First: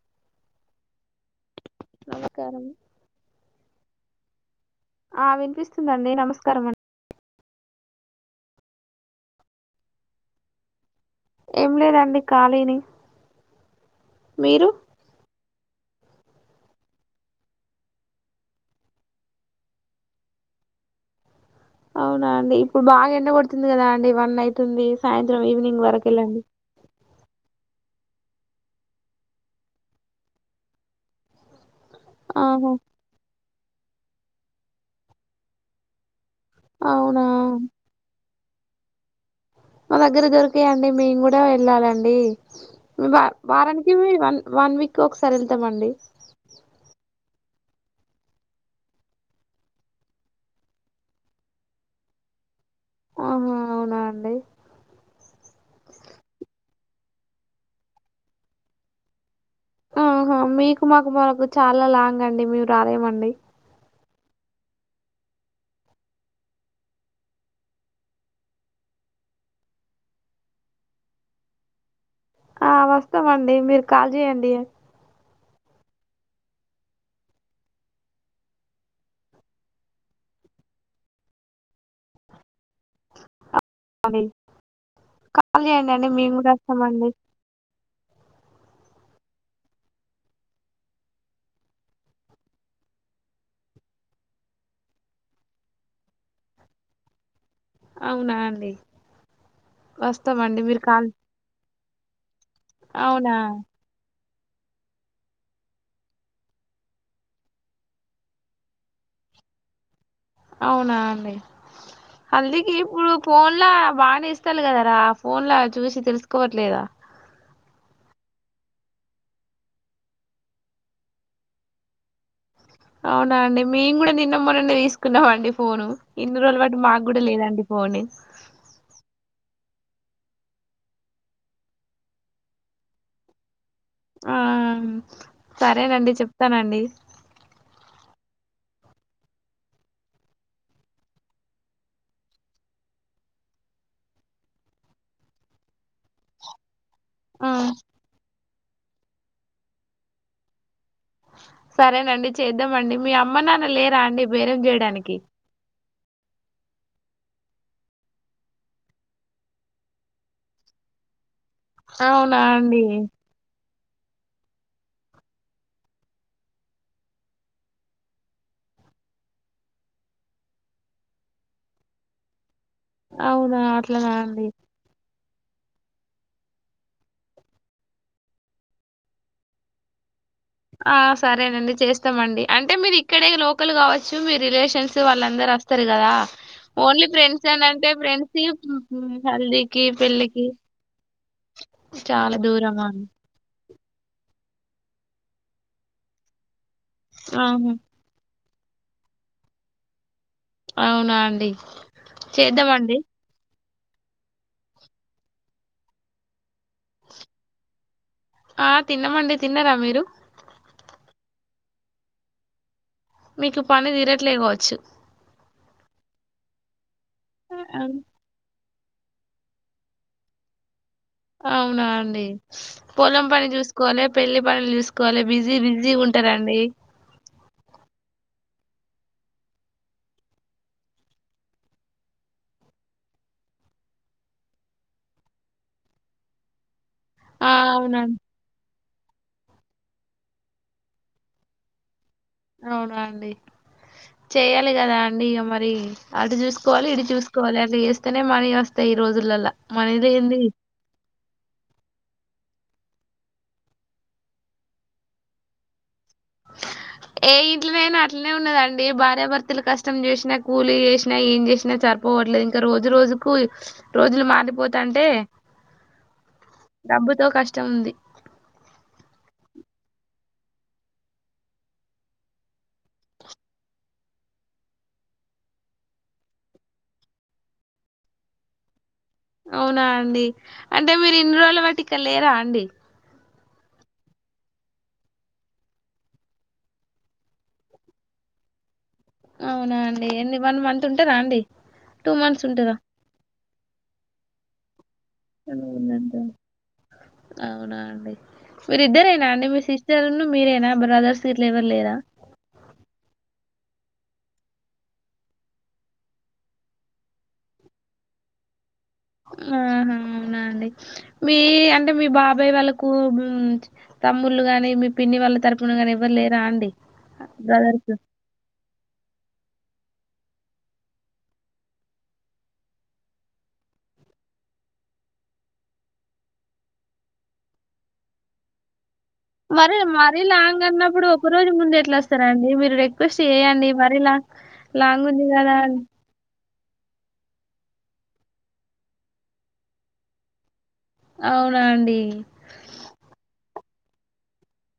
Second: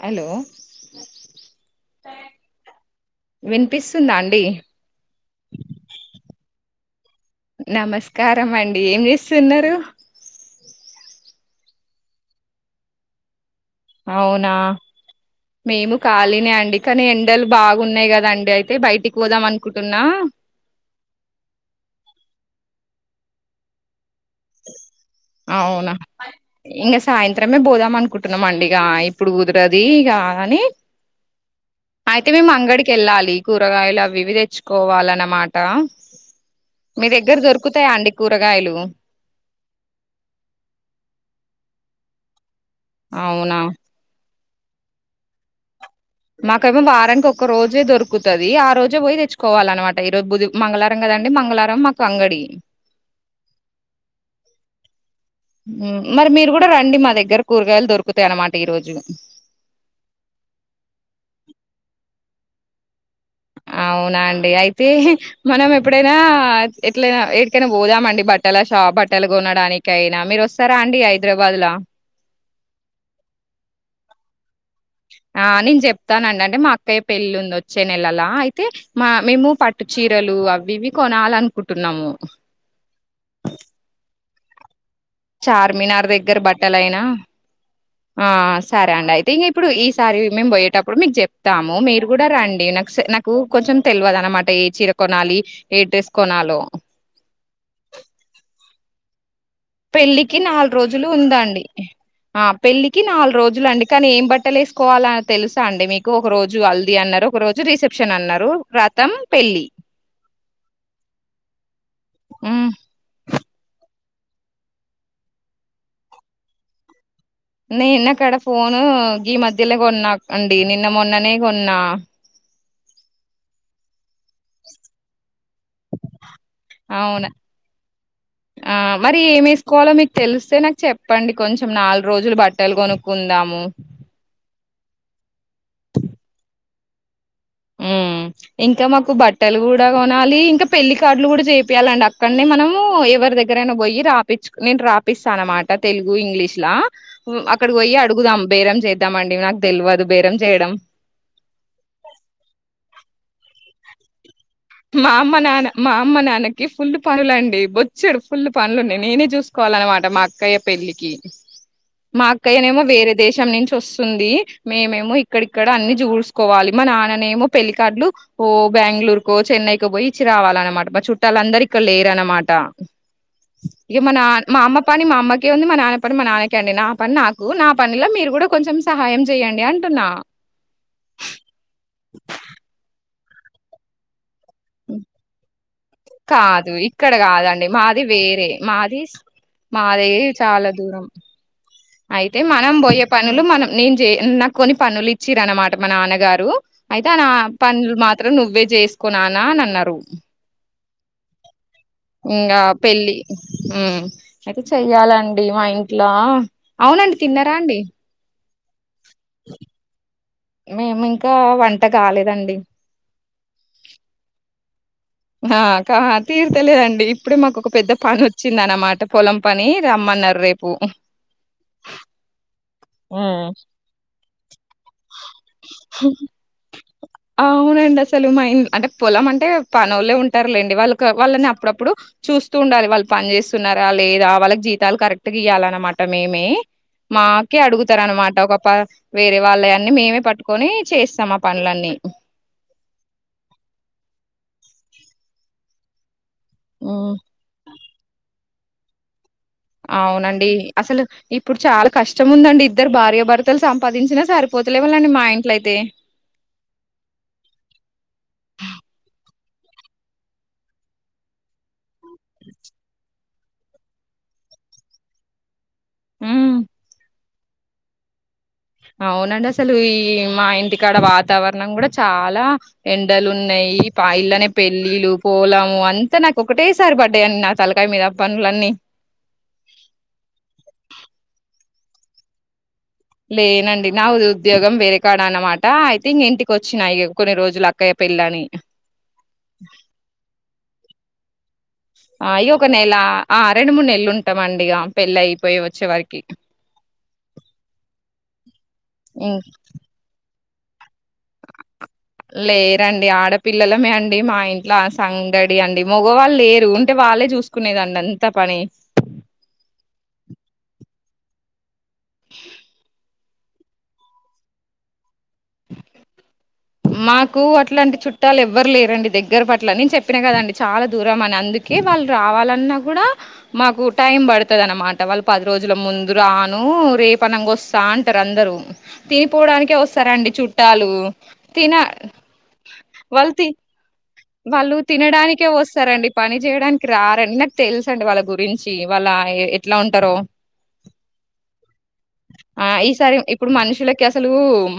Hello నమస్కారం పిస్తుందా అండి ఆ వినిపిస్తుందండి నమస్కారం అండి నమస్కారం అండి ఏం చేస్తున్నారు ఏం లేదండి ఖాళీని అవునా మీరు మేము ఖాలీ నే అండి కానీ ఎండలు బాగున్నాయి కదండి అయితే బయటికి పోదాం అనుకుంటున్నా అవునా అండి ఇప్పుడు బాగా ఎండ కొడుతుంది కదా అం డి వన్ అయితుంది సాయంత్రం ఈవినింగ్ అవునా వరకు వెళ్ళండి ఇంగ సాయంత్రమే పోదాం అనుకుంటున్నాం అండి ఇగ ఇప్పుడు కుదిరది ఇగ అని అయితే మేము ఆహా అంగడి కేల్లాలి కూరగాయలు అవి ఇవి తెచ్చుకోవాలనమాట మీ అవునా దగ్గర దొరుకుతాయా అండి కూరగాయలు మా దగ్గర దొరకయి అండి మేము కూడా వెళ్ళాలండి వా అవునా వారానికి వన్ వన్ వీక్ కి ఒకసారి వెళ్తామండి మాకేమో వారానికి ఒక రోజే దొరుకుతది ఆ రోజే పోయి తెచ్చుకోవాలన్నమాట ఈరోజు మంగళవారం కదండి మంగళవారం మాకు అంగడి ఆహా అవునా అండి మరి మీరు కూడా రండి మా దగ్గర కూరగాయలు దొరుకుతాయి అన్నమాట ఈరోజు ఆహా మీకు మాకు మరకు చాలా లాంగ్ అండి మేము రాలేమండి అవునాండి అయితే మనం ఎప్పుడైనా అట్లయిన ఎటికైనా పోదామండి బట్టల షా బట్టలు కొనడానికయినా మీరు వస్తారా అండి హైదరాబాద్ ల ఆ వస్తామండి మీరు కాల్ చేయండి ఆ నేను చెప్తానండి అంటే మా అక్కయ్య పెళ్ళి ఉంది వచ్చే నెలలా అయితే మా మేము పట్టు చీరలు అవి ఇవి కొనాలనుకుంటున్నాము హ్ చార్మినార్ దగ్గర బట్టలయినా వస్తామండి ఆ సరే అండి అయితే ఇంగ్ ఇప్పుడు ఈసారి మేము పోయేటప్పుడు మీకు చెప్తాము మీరు కూడా రండి నాకు నాకు కొంచెం తెలియదు అన్నమాట ఏ చిర కొనాలి ఏ డ్రెస్ కొనాలో అవునా అండి పెళ్ళికి వస్తామండి నాలుగు మీరు కాల్ రోజులు ఉందండి ఆ పెళ్ళికి అవునా నాలుగు రోజులు అండి కానీ ఏం బట్టి బట్టలు వేసుకోవాల తెలుసా అండి మీకు ఒక రోజు హల్దీ అన్నారు ఒక రోజు రిసెప్షన్ అన్నారు రతం పెళ్ళి అవునా అండి హల్దీ కి పూలు ఫోన్లా బాగానే ఇస్తి కదరా ఫోన్లా చూసి తెలుసుకోవట్లేదా నేను అక్కడ ఫోను ఈ మధ్యలో కొన్నా అండి నిన్న మొన్ననే కొన్నా అవునా అండి మేము కూడా న మ నుం తీసుకున్నామండి ఫోను ఇన్ని రోజుల పాటు మాకు కూడా అవును లేదండి ఫోన్ కోలో మీకు తెలిస్తే నాకు చెప్పండి కొంచెం నాలుగు రోజులు బట్టలు కొనుక్కుందాము ఆ సరేనండి చెప్తానండి ఇంకా మాకు బట్టలు కూడా కొనాలి ఇంకా పెళ్ళికార్డులు కూడా చేపియాలండి అక్కడనే మనము ఎవరి దగ్గరైనా పోయి రాపిచ్చు నేను రాపిస్తాను అనమాట తెలుగు ఇంగ్లీష్లా ఆ అక్కడికి పోయిి అడుగుదాం బేరం చేద్దామండి నాకు తెలియదు బేరం చేయడం సరేనండి చేద్దామండి మీ అమ్మ నాన్న లేరా అండి బేరం మా చేయడానికి అమ్మ నాన్న మా అమ్మ నాన్నకి ఫుల్లు పనులండి బొచ్చాడ్ ఫుల్ పనులు ఉడి నేనే చూసుకోవాలన్నమాట మా అక్కయ్య పెళ్లిికి మా అవునా అక్కయనేమో అండి వేరే దేశం నుంచి వస్తు ంది మేమేమో ఇక్కడక్కడ అన్ని చూసుకోవాలి మా నాన్ననేమో పెళ్లిికార్డ్లు ఓ బెంగళూరు కో చెన్నైకి పోయి ఇచ్చి రావాలన్నమాట మా చుట్టాలు అందరి ఇక్కడ లేరునమాట అవునా ఇక అట్లనా మన అండి మా అమ్మ పాని మా అమ్మ కే ఉంది మా నాన్న పని మా నాన్నకే అండి నా పని నాకు నా పనిలో మీరు కూడా కొంచెం సహాయం చెయండి అంటున్నా ఆ సరేనండి చేస్తామండి అంటే మీరు ఇక్కడే లోకల్ కావచ్చు మీ రిలేషన్స్ వాళ్ళందరు వస్తారు కదా కాదు ఓన్లీ ఇక్కడ ఫ్రెండ్స్ అని కాదండి అంటే మాది ఫ్రెండ్స్ వేరే మాది హల్దీకి మాది పెళ్ళికి చాలా దూరం చాలా అయితే మనం దూరమా పోొయే అండి? పనులు మనం నేను చే నాకు కొన్ని పనులు ఇచ్చర అన్నమాట మా నాన్నగారు అయితే నా ఆహా! పనులు మాత్రం నువ్వే చేసుకున్నానా అని అన్నారు. అవునా అండి చేద్దామండి. ఊ అయితే చెయ్యాలండి మా ఇంట్లో అవునండి తిన్నారా అండి. ఆ తిన్నామండి తిన్నారా మీరు మేము ఇంకా వంట కాలేదండి మీకు పని తీరట్లేకోవచ్చు ఆ కతీరు తెలిదండి. ఇప్పుడే మాకు ఒక పెద్ద పని వచ్చి ఉంద అన్నమాట పొలం పని రమ్మన్నారు రేపు. అవునా అండి పొలం పని ఉమ్ జూస్కోలే పెళ్ళి పనులు చూసుకోవాలి బిజీ బిజీ ఉంటారండి. అవునండి అసలు మ అంటే పొలం అంటే పనోళ్ళ ఉంటారులేండి. వాళ్ళకి వాళ్ళని అప్పుడప్పుడు చూస్తూ ఉండాలి. వాళ్ళు పని చేేస్తున్నారా, లేదా వాళ్ళకి జీతాలు కరెక్ట్గా ఇయ్యాల అన్నమాట మేమే. ఆ! మాకే అడుగుతార అవునండి. అనమాట ఒక పా వేరే వాళ్లే న్న మేమే పట్టుకొని చేయిస్తాం ఆ పనులన్నీ అవునా అండి చెయ్యాలి కదా అండి ఇగమరి. అటు చూసుకోవాలి, ఇటు హ్మ్. చూసుకోవాలి అట్లా చేస్త నే మనీ వస్తాయి ఈ రోజులలా అవునండి అసలు ఇప్పుడు చాలాకష్టం ఉందండి. ఇద్దరు భార్యభర్తలు సంపాదించినా సరిపోతలేవాళ్ళండి మా ఇంట్లయితే. ఏ ఇంట్లోనైనా అట్లనే ఉన్నదండి. భార్యాభర్తలు కష్టం చేసినా, కూలీ చేసినా, ఏం చేసినా సరిపో పోవట్లేదు ఇంకా రోజు రోజుకు రోజులు మారిపోతాంటే హ్మ్. డబ్బుతో కష్టం వుంది అవునండి అసలు ఈ మా ఇంటికాడ వాతావరణం కూడా చాలా ఎండలు ఉన్నాయి. పా ఇల్లనే పెళ్ళిళ్లు పొలము అంతా నాకు ఒకటేసారి పడ్డాయి అండి నా తలకాయ మీద పనులన్నీ. అవునా అండి అంటే మీరు ఇన్ని రోజుల వాటి ఇక్కడ లేరా అండి లేనండి నా ఉ ఉద్యోగం వేరే కాడ అన్నమాట. అయితే ఇంటికి వచ్చినా ఇగ కొన్ని రోజులు అక్కయ్య పెళ్ళ అని. అవునా అండి ఎన్ని వన్మంత్ ఉంట టు రండి అ అయ్యో ఒక నెల, ఆ రెండు మూడు నెలలు ఉంటామండి. ఇగాం అవుంత అవునా అండి మీరు ఇద్దరేనా ఇం అండి మీ సిస్టర్ ను మీరేనా బ్రదర్ లేరండి ఆడ పి పిల్లలమే అండి మా ఇంట్లో సంగడి అండి మగవాళ్ళు లేరు ఉంటే వాళ్ళే చూసుకునేదండి అంత పని ఆహా అవునా అండి మీ అంటే మీ బాబాయ్ వాళ్ళకు ఊ తమ్ముళ్లు గాని మీ పిన్ని వాళ్ళ తరపునగానీ ఎవరు లేరా అండి మాకు బ్రదర్స్. అట్లాంటి చుట్టాలు ఎవ్వరు లేరండి దగ్గర పట్ల నేను చెప్పినా కదండి చాలా దూరం అని అందుకే వాళ్ళు రావాలన్నా కూడా మాకు టైం పడుతది అనమాట వాళ్ళు పది రోజుల ముందు రాను రేప అనంగా వస్తా అంటారు అందరు తినిపోవడానికే మరి మరీ వస్తారండి లాంగ్ చుట్టాలు అన్నప్పుడు ఒకరోజు తిన ముందు ఎట్లా వస్తారండి మీరు రిక్వెస్ట్ వాళ్ళు తి చేయండి మరిలా వాళ్ళు తినడానికే వస్తారండి పని చేయడానికి రారండి నాకు తెలుస అండి వాళ్ళ గురించి వాళ్ళ ఎట్లా ఉంటారో అవునా అండి. ఆ ఈసారి ఇప్పుడు మనుష ు అసలు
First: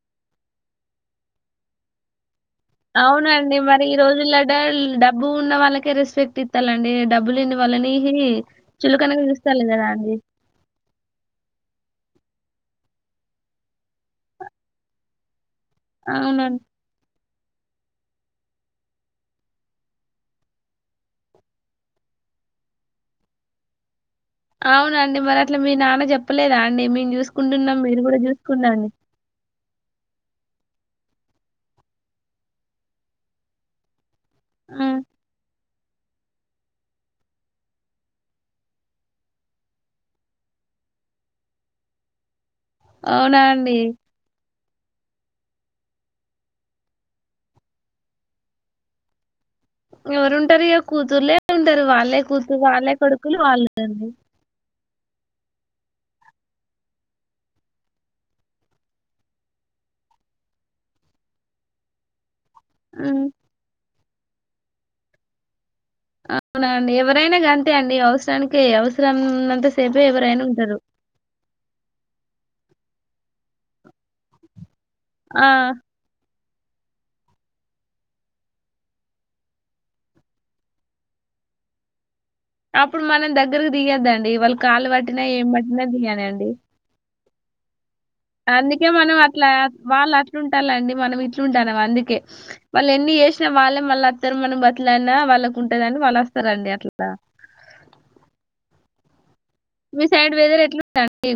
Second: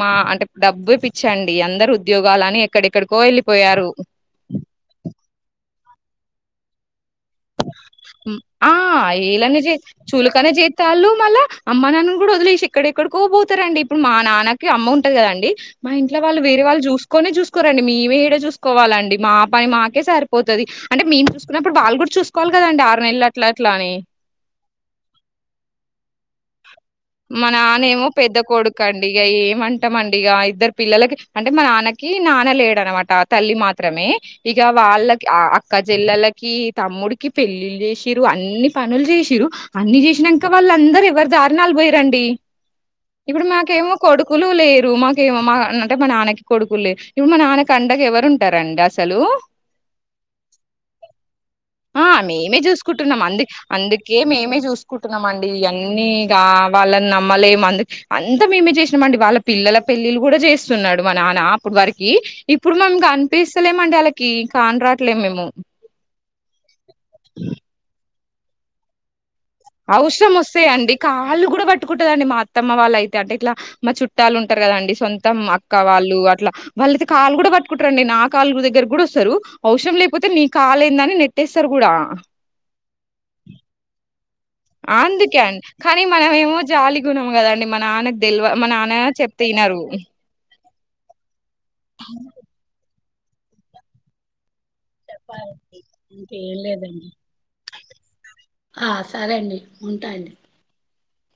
మా అంటే డబ్బు పిచ్చండి అందరు ఉద్యోగ వాలని ఎక్కడెక్కడికో అవునండి. మరి వెళ్ళిపోయారు ఈ రోజుల్లో డబ్బు ఉన్న వాళ్ళే రెస్పెక్ట్ ఇస్తాలండి డబ ఆ ఏలానే చూస్తాల్లు చే గదా అండి. చూలుకనే చేతలు మళ్ళా అమ్మ నన్న ఇప్పుడు వదిలేసి ఎక్కడెక్కడుకోపోతారండి ఇప్పుడు మా నాన్నకి అమ్మ ఉంటాయి కదండి మా ఇంట్లో వాళ్ళు అవునండి. వేరేళ్ళ చూస్త కొనే చూసుకోరండి మేమేడే చూసుకోవాలండి మా పని మాకే సరిపోతుది అంటే మేము చూసుకున్నప్పుడు వాళ్ళు కూడా చూ కోిలీ కదండి ఆరు నెలలు అట్లా అట్లా అని అవునండి మరి అట్లా మీ నాన్న చెప్పలేద మా నాన్నమో పెద్ద కొడుక అండి ఇక ఏమంటామండి ఇక ఇద్దరు పిల్లలకి అంటే మా నాన్నకి నాన్న లేడనమాట తల్లి మాత్రమే ఇక ఆ! వాళ్ళకి అక్క చెల్లలకి తమ్ముడికి పెళ్ళిళ్ళ చేసిరు అన్ని పనులు చేసిరు అన్ని చేసినాక వాళ్ళందరు ఎవరి దారి నలబోయ రండి అవునా ఇప్పుడు అండి. మాకేమో కొడుకులు లేరు మాకేో మా అంటే మా నాన్నకి కొడుకు లే ఇప్పుడు మా నాన్నకి అండగ ఎవరు ఉంటారండి అసలు ఎవరుంటారు ఇక కూతుర్లే ఉంటారు. ఆ వాళ్ళే కూతురు, మేమే వాళ్ళే చూసుకుంటున్నాం కొడుకులు అందు వాళ్ళే అండి. అందుకే మేమే చూసుకుం కుంటున్నామ అండి ఇవన్నీగా వాళ్ళని నమ్మలే అందు అంత మేమే చేసినామండి వాళ్ళ పిల్లల పెళ్ళిళ కూడా చేస్తున్నాడు మన అన అప్పుడు వారికి ఇప్పుడు మనం హ్మ్. కనిపిస్తలేమండి అలా క కాన రాట్లే మేము అవునండి ఎవరైనా అంతే అండి టానికే అవసరం అవసరం వస్తాయండి కాళ్ళు కూడా పట్టుకుంటదండి మా అత్తమ్మ వాళ్ళయితే అంటే ఇట్లా మా చుట్టాలు ఉంటారు కదండి సొంతం ఆ! అక్క వాళ్ళు అట్లా వాళ్ళతే కాళ్ కూడా పట్టుకుంటారంండి నా కాళ్ళ దగ్గర కూడా వస్తారు అవషరం లేకపోతే నీ కాలు ఏందని నెట్టేస్తారు కూడా అప్పుడు మనం దగ్గరకు తీయొద్దండి అందుకే అండి కానీ మనం ఏమో జాలి గున కదండీ మా నాన్న తెల్వ మా అందుకే మనం చెప్తే అట్లా ఇనరు వాళ్ళు అట్లుంట టాలండి మనం ఇట్లా ఎట్లా ఉండునావ అందుకే వాళ్ళు ఎన్ని చేసిన వాళ్ళే మళ్ళ వస్తారు మనం బతిలడిన వాళ్ళ ఉంటదని వాళ్ళు వస్తారంండి అట్లా సరే అండి మీ సైడ్ వెదర్ ఎట్లా ఉండండి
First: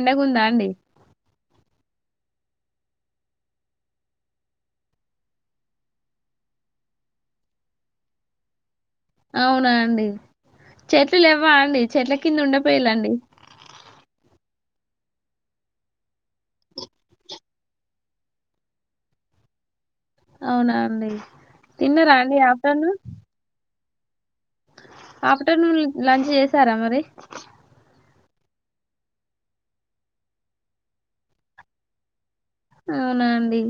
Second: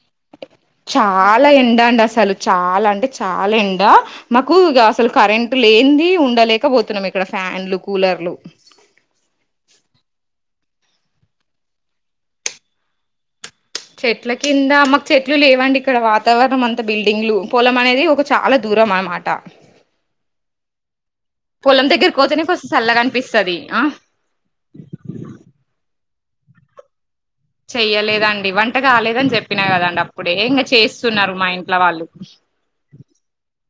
ఎండగా ఉందా అండి చాలా ఎండ అండి అసలు చాలా అంటే చాలా ఎండ మాకు అసలు కరెంట్ లేంది ఉండలేకపోతున్నాము ఇక్కడ ఫ్యాన్లు కూలర్లు అవునా అండి చెట్లులువ్వ అండి చెట్ల కింద ఉండిపోయలాండి చెట్ల కింద మాకు చెట్లు లేవండి ఇక్కడ వాతావరణం అంతా బిల్డింగ్లు పొలం అనేది ఒక చాలా దూరం అనమాట అవునా అండి పొలం దగ్గర తిన్నారా అండి కోతేనే కొంచం ఆఫ్టర్నూన్ చల్లగా అనిపిస్తుది ఆ ఆఫ్టర్నూన్ లంచ్ చేసారా మరి చెయ్యలేదండి వంట కాలేదని చెప్పినా కదండి అప్పుడే ఇంకా చేస్తున్నారు మా ఇంట్లో వాళ్ళు అవునా అండి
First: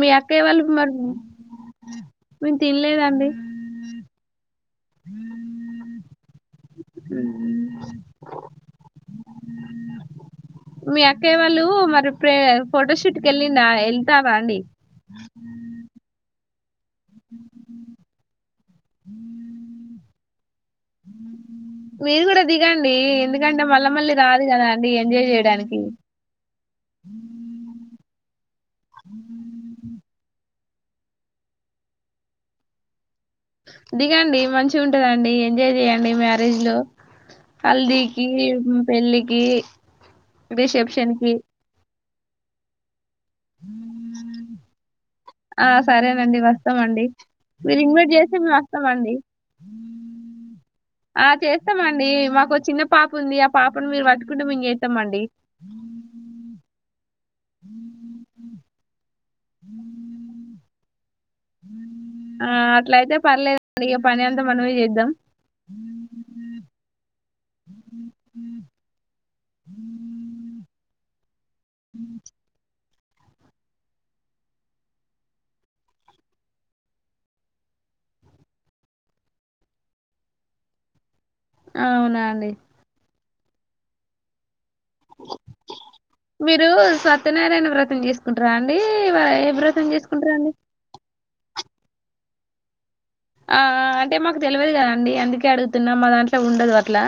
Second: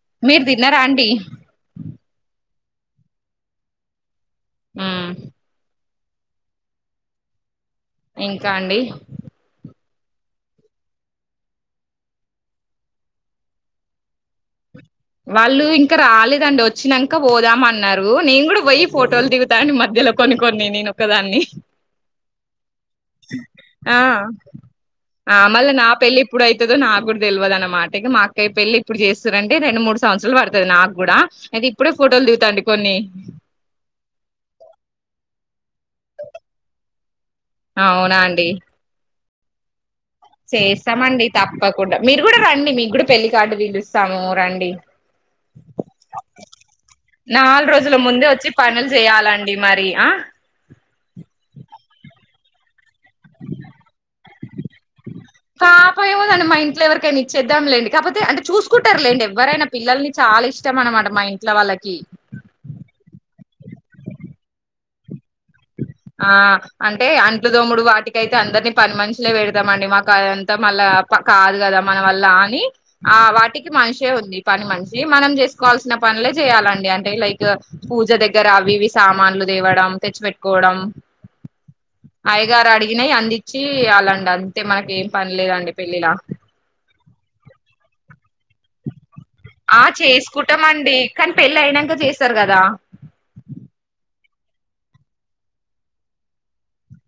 మీ అక్కే మీరు వాళ్ళు తిన్నారా మరి అండి మేము తినలేదండి ఆ ఉమ్ ఇంకా అండి మీ అక్కయ్య వాళ్ళు మరి ప్రే ఫొటో షూట్ క వెళ్ళిన వెళ్తారా అండి వాళ్ళు ఇంకా రాలేదు రండి వచ్చినాక పోదామ అన్నారు నేను కూడా పోయి ఫోటోలు దిగుతా మధ్యలో కొన్ని కొన్ని నేనుొ ఒకదాన్ని మీరు కూడా ది ఆ అండి ఎంజాయ్ ఆ మల్లా చేయడానికి నా పెళ్లి ఎప్పుడు అవుతుందో నాకు కూడా తెలివదు అన్నమాట ఇక మాక్ పెల్లి ఇప్పుడు చేస్తారంటే రెండు మూడు సంవత్సరాలు పడుతుది నాకు కూడా అయితే ఇప్పుడే ఫోటోలు దిగుతండి కొన్ని దిగండి మంచి ఉంటదండి ఎంజాయ్ చేయండి మ్యారేజ్ లో అవునా హల్దికి అండి పెళ్లికి ఈ చేస్తామండి తప్పకుండా మీరు కూడా రండి మీ కూడా పెళ్లి కార్డు పిలుస్తాము రండి ఆ సరేనండి వస్తామండి నాలుగు మీరు రోజుల ఇన్వైట్ ముందే చేస్తే వచ్చి మేము పనులు వస్తామండి చేయాలండి మరి ఆ ఒక చిన్న పాప ఉంది ఆ పాపను మీరు పట్టుకుంటే మేము చేస్తాంమండి పాప ఏవారండి మా ఇంట్ల ఎవరకనీ చేద్దాం లేండి కాకపోతే అంటే చూసు కుటర్లేండ్ ఎవరైనా పిల్లల్ని చాలా ఇష్టం అనమాట మా ఇం ఆ అట్ల అయితే పర్లేదండి ఇక పని అంతా మనమే చేద్దాం ఆ అంటే అంట్లు తోముడు వాటికైతే అందరిని పని మషులే పెడదామ అండి మాకు అదంతా మళ్ళా పా కాదు కదా మన వల్ల అని ఆ వాటికి మనిషే ఉంది పని మనిషి మనం చేసుకోవాల్సిన పనులే చేయాలండి అంటే లైక్ పూజ దగ్గర అవి ఇవి సామాన్లు తేవడం తెచ్చిపెట్టుకోవడం అవునా అండి అయగారు అడిగినాయి అంది చి అలాండా అయితే మనక ఏం పని లేదండి పెళ్ళిలా మీరు సత్యనారాయణ వ్రతం చేసుకుంటారా అండి ఏ ఆ వ్రతం చేసుకుంటారా అండి చేసుకుంటామన్డి కానీ పెళ్ళి అయినాక చేస్తారు కదా ఆ అంటే మాకు తేల్వదు కదా ఆండీ అందుకే అడుగుతున్నాం మా దాంట్లో ఉండదు అట్ల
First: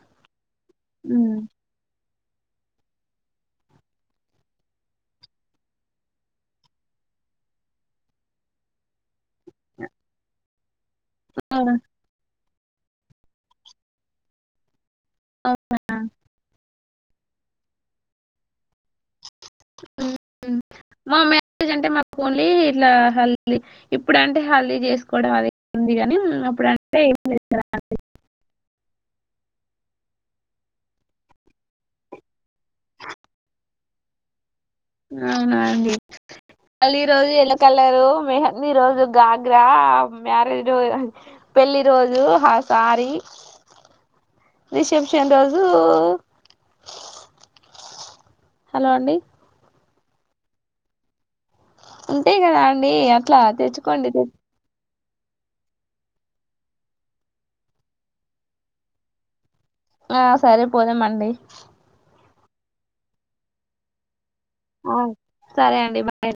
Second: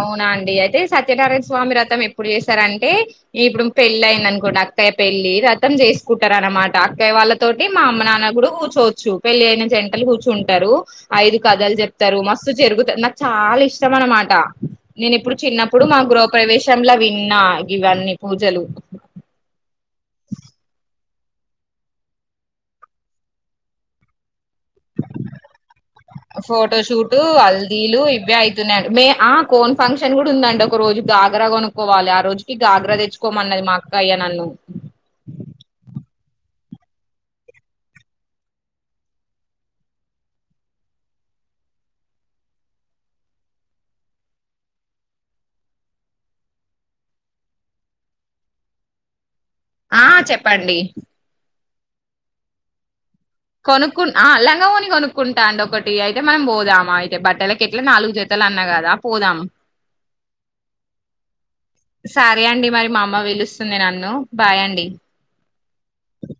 అవునా అండి అయితే సత్యనారాయణ స్వామి వ్రతం ఎప్పు ఏప్పుడు చేసారంటే ఇప్పుడు పెళ్లి అయింది అనుకోండి అక్కయ్య పెళ్ళి రతం చేసుకుంటారు అనమాట అక్కయ్య వాళ్ళతోటి మా అమ్మ నాన్న కూడా కూర్చోచ్చు పెళ్లి అయినా జంటలు కూర్చుం ఉంటారు ఐదు అవునా కథలు చెప్తారు మ జరుగుతంది నాకు చాలా ఇష్టం అనమాట నేను ఇప్పుడు చిన్నప్పుడు మా గృహ ప్రవేశ లా విన్నా ఇవన్నీ పూజలు అవు మా మ్యారేజ్ అంటే మాకు ఓన్లీ ఇట్లా హల్లి ఇప్పుడుంటే అప్పుడు అంటే ఫోటోషూట్ ఏం లేదు. హల్దీలు ఇవే అవుతున్నాయంండి మే ఆ కోన్ ఫంక్షన్ కూడా ఉందండి ఒక రోజు గాగరా కొనుక్కోవాలి ఆ రోజుకి గాగ్రా తెచ్చుకోమన్నది మా అక్కయ్య నన్ను అవునాండి మళ్ళీ రోజు ఎల్లో కలరు మెహీ రోజు గాగ్రా మ్యారేజ్ పెళ్లి రోజు హసారి రిసెప్షన్ రోజు హలో అండి ఆ చెప్పండి అంతే కదా అండి అట్లా కొనుకు తెచ్చుకోండి ఆ లంగాఓని కొనుకు కుంటా అండి ఒకటి అయితే మనం పోదామా అయితే బట్టలక ఎట్ల నాలుగు జతలు అన్నా కదా పోదాం ఆ సరే పొడమండి సరే అండి మరి మా అమ్మ పిలుస్తుంది నన్ను బాయ్ అండి ఓ సరే అండి బాయ్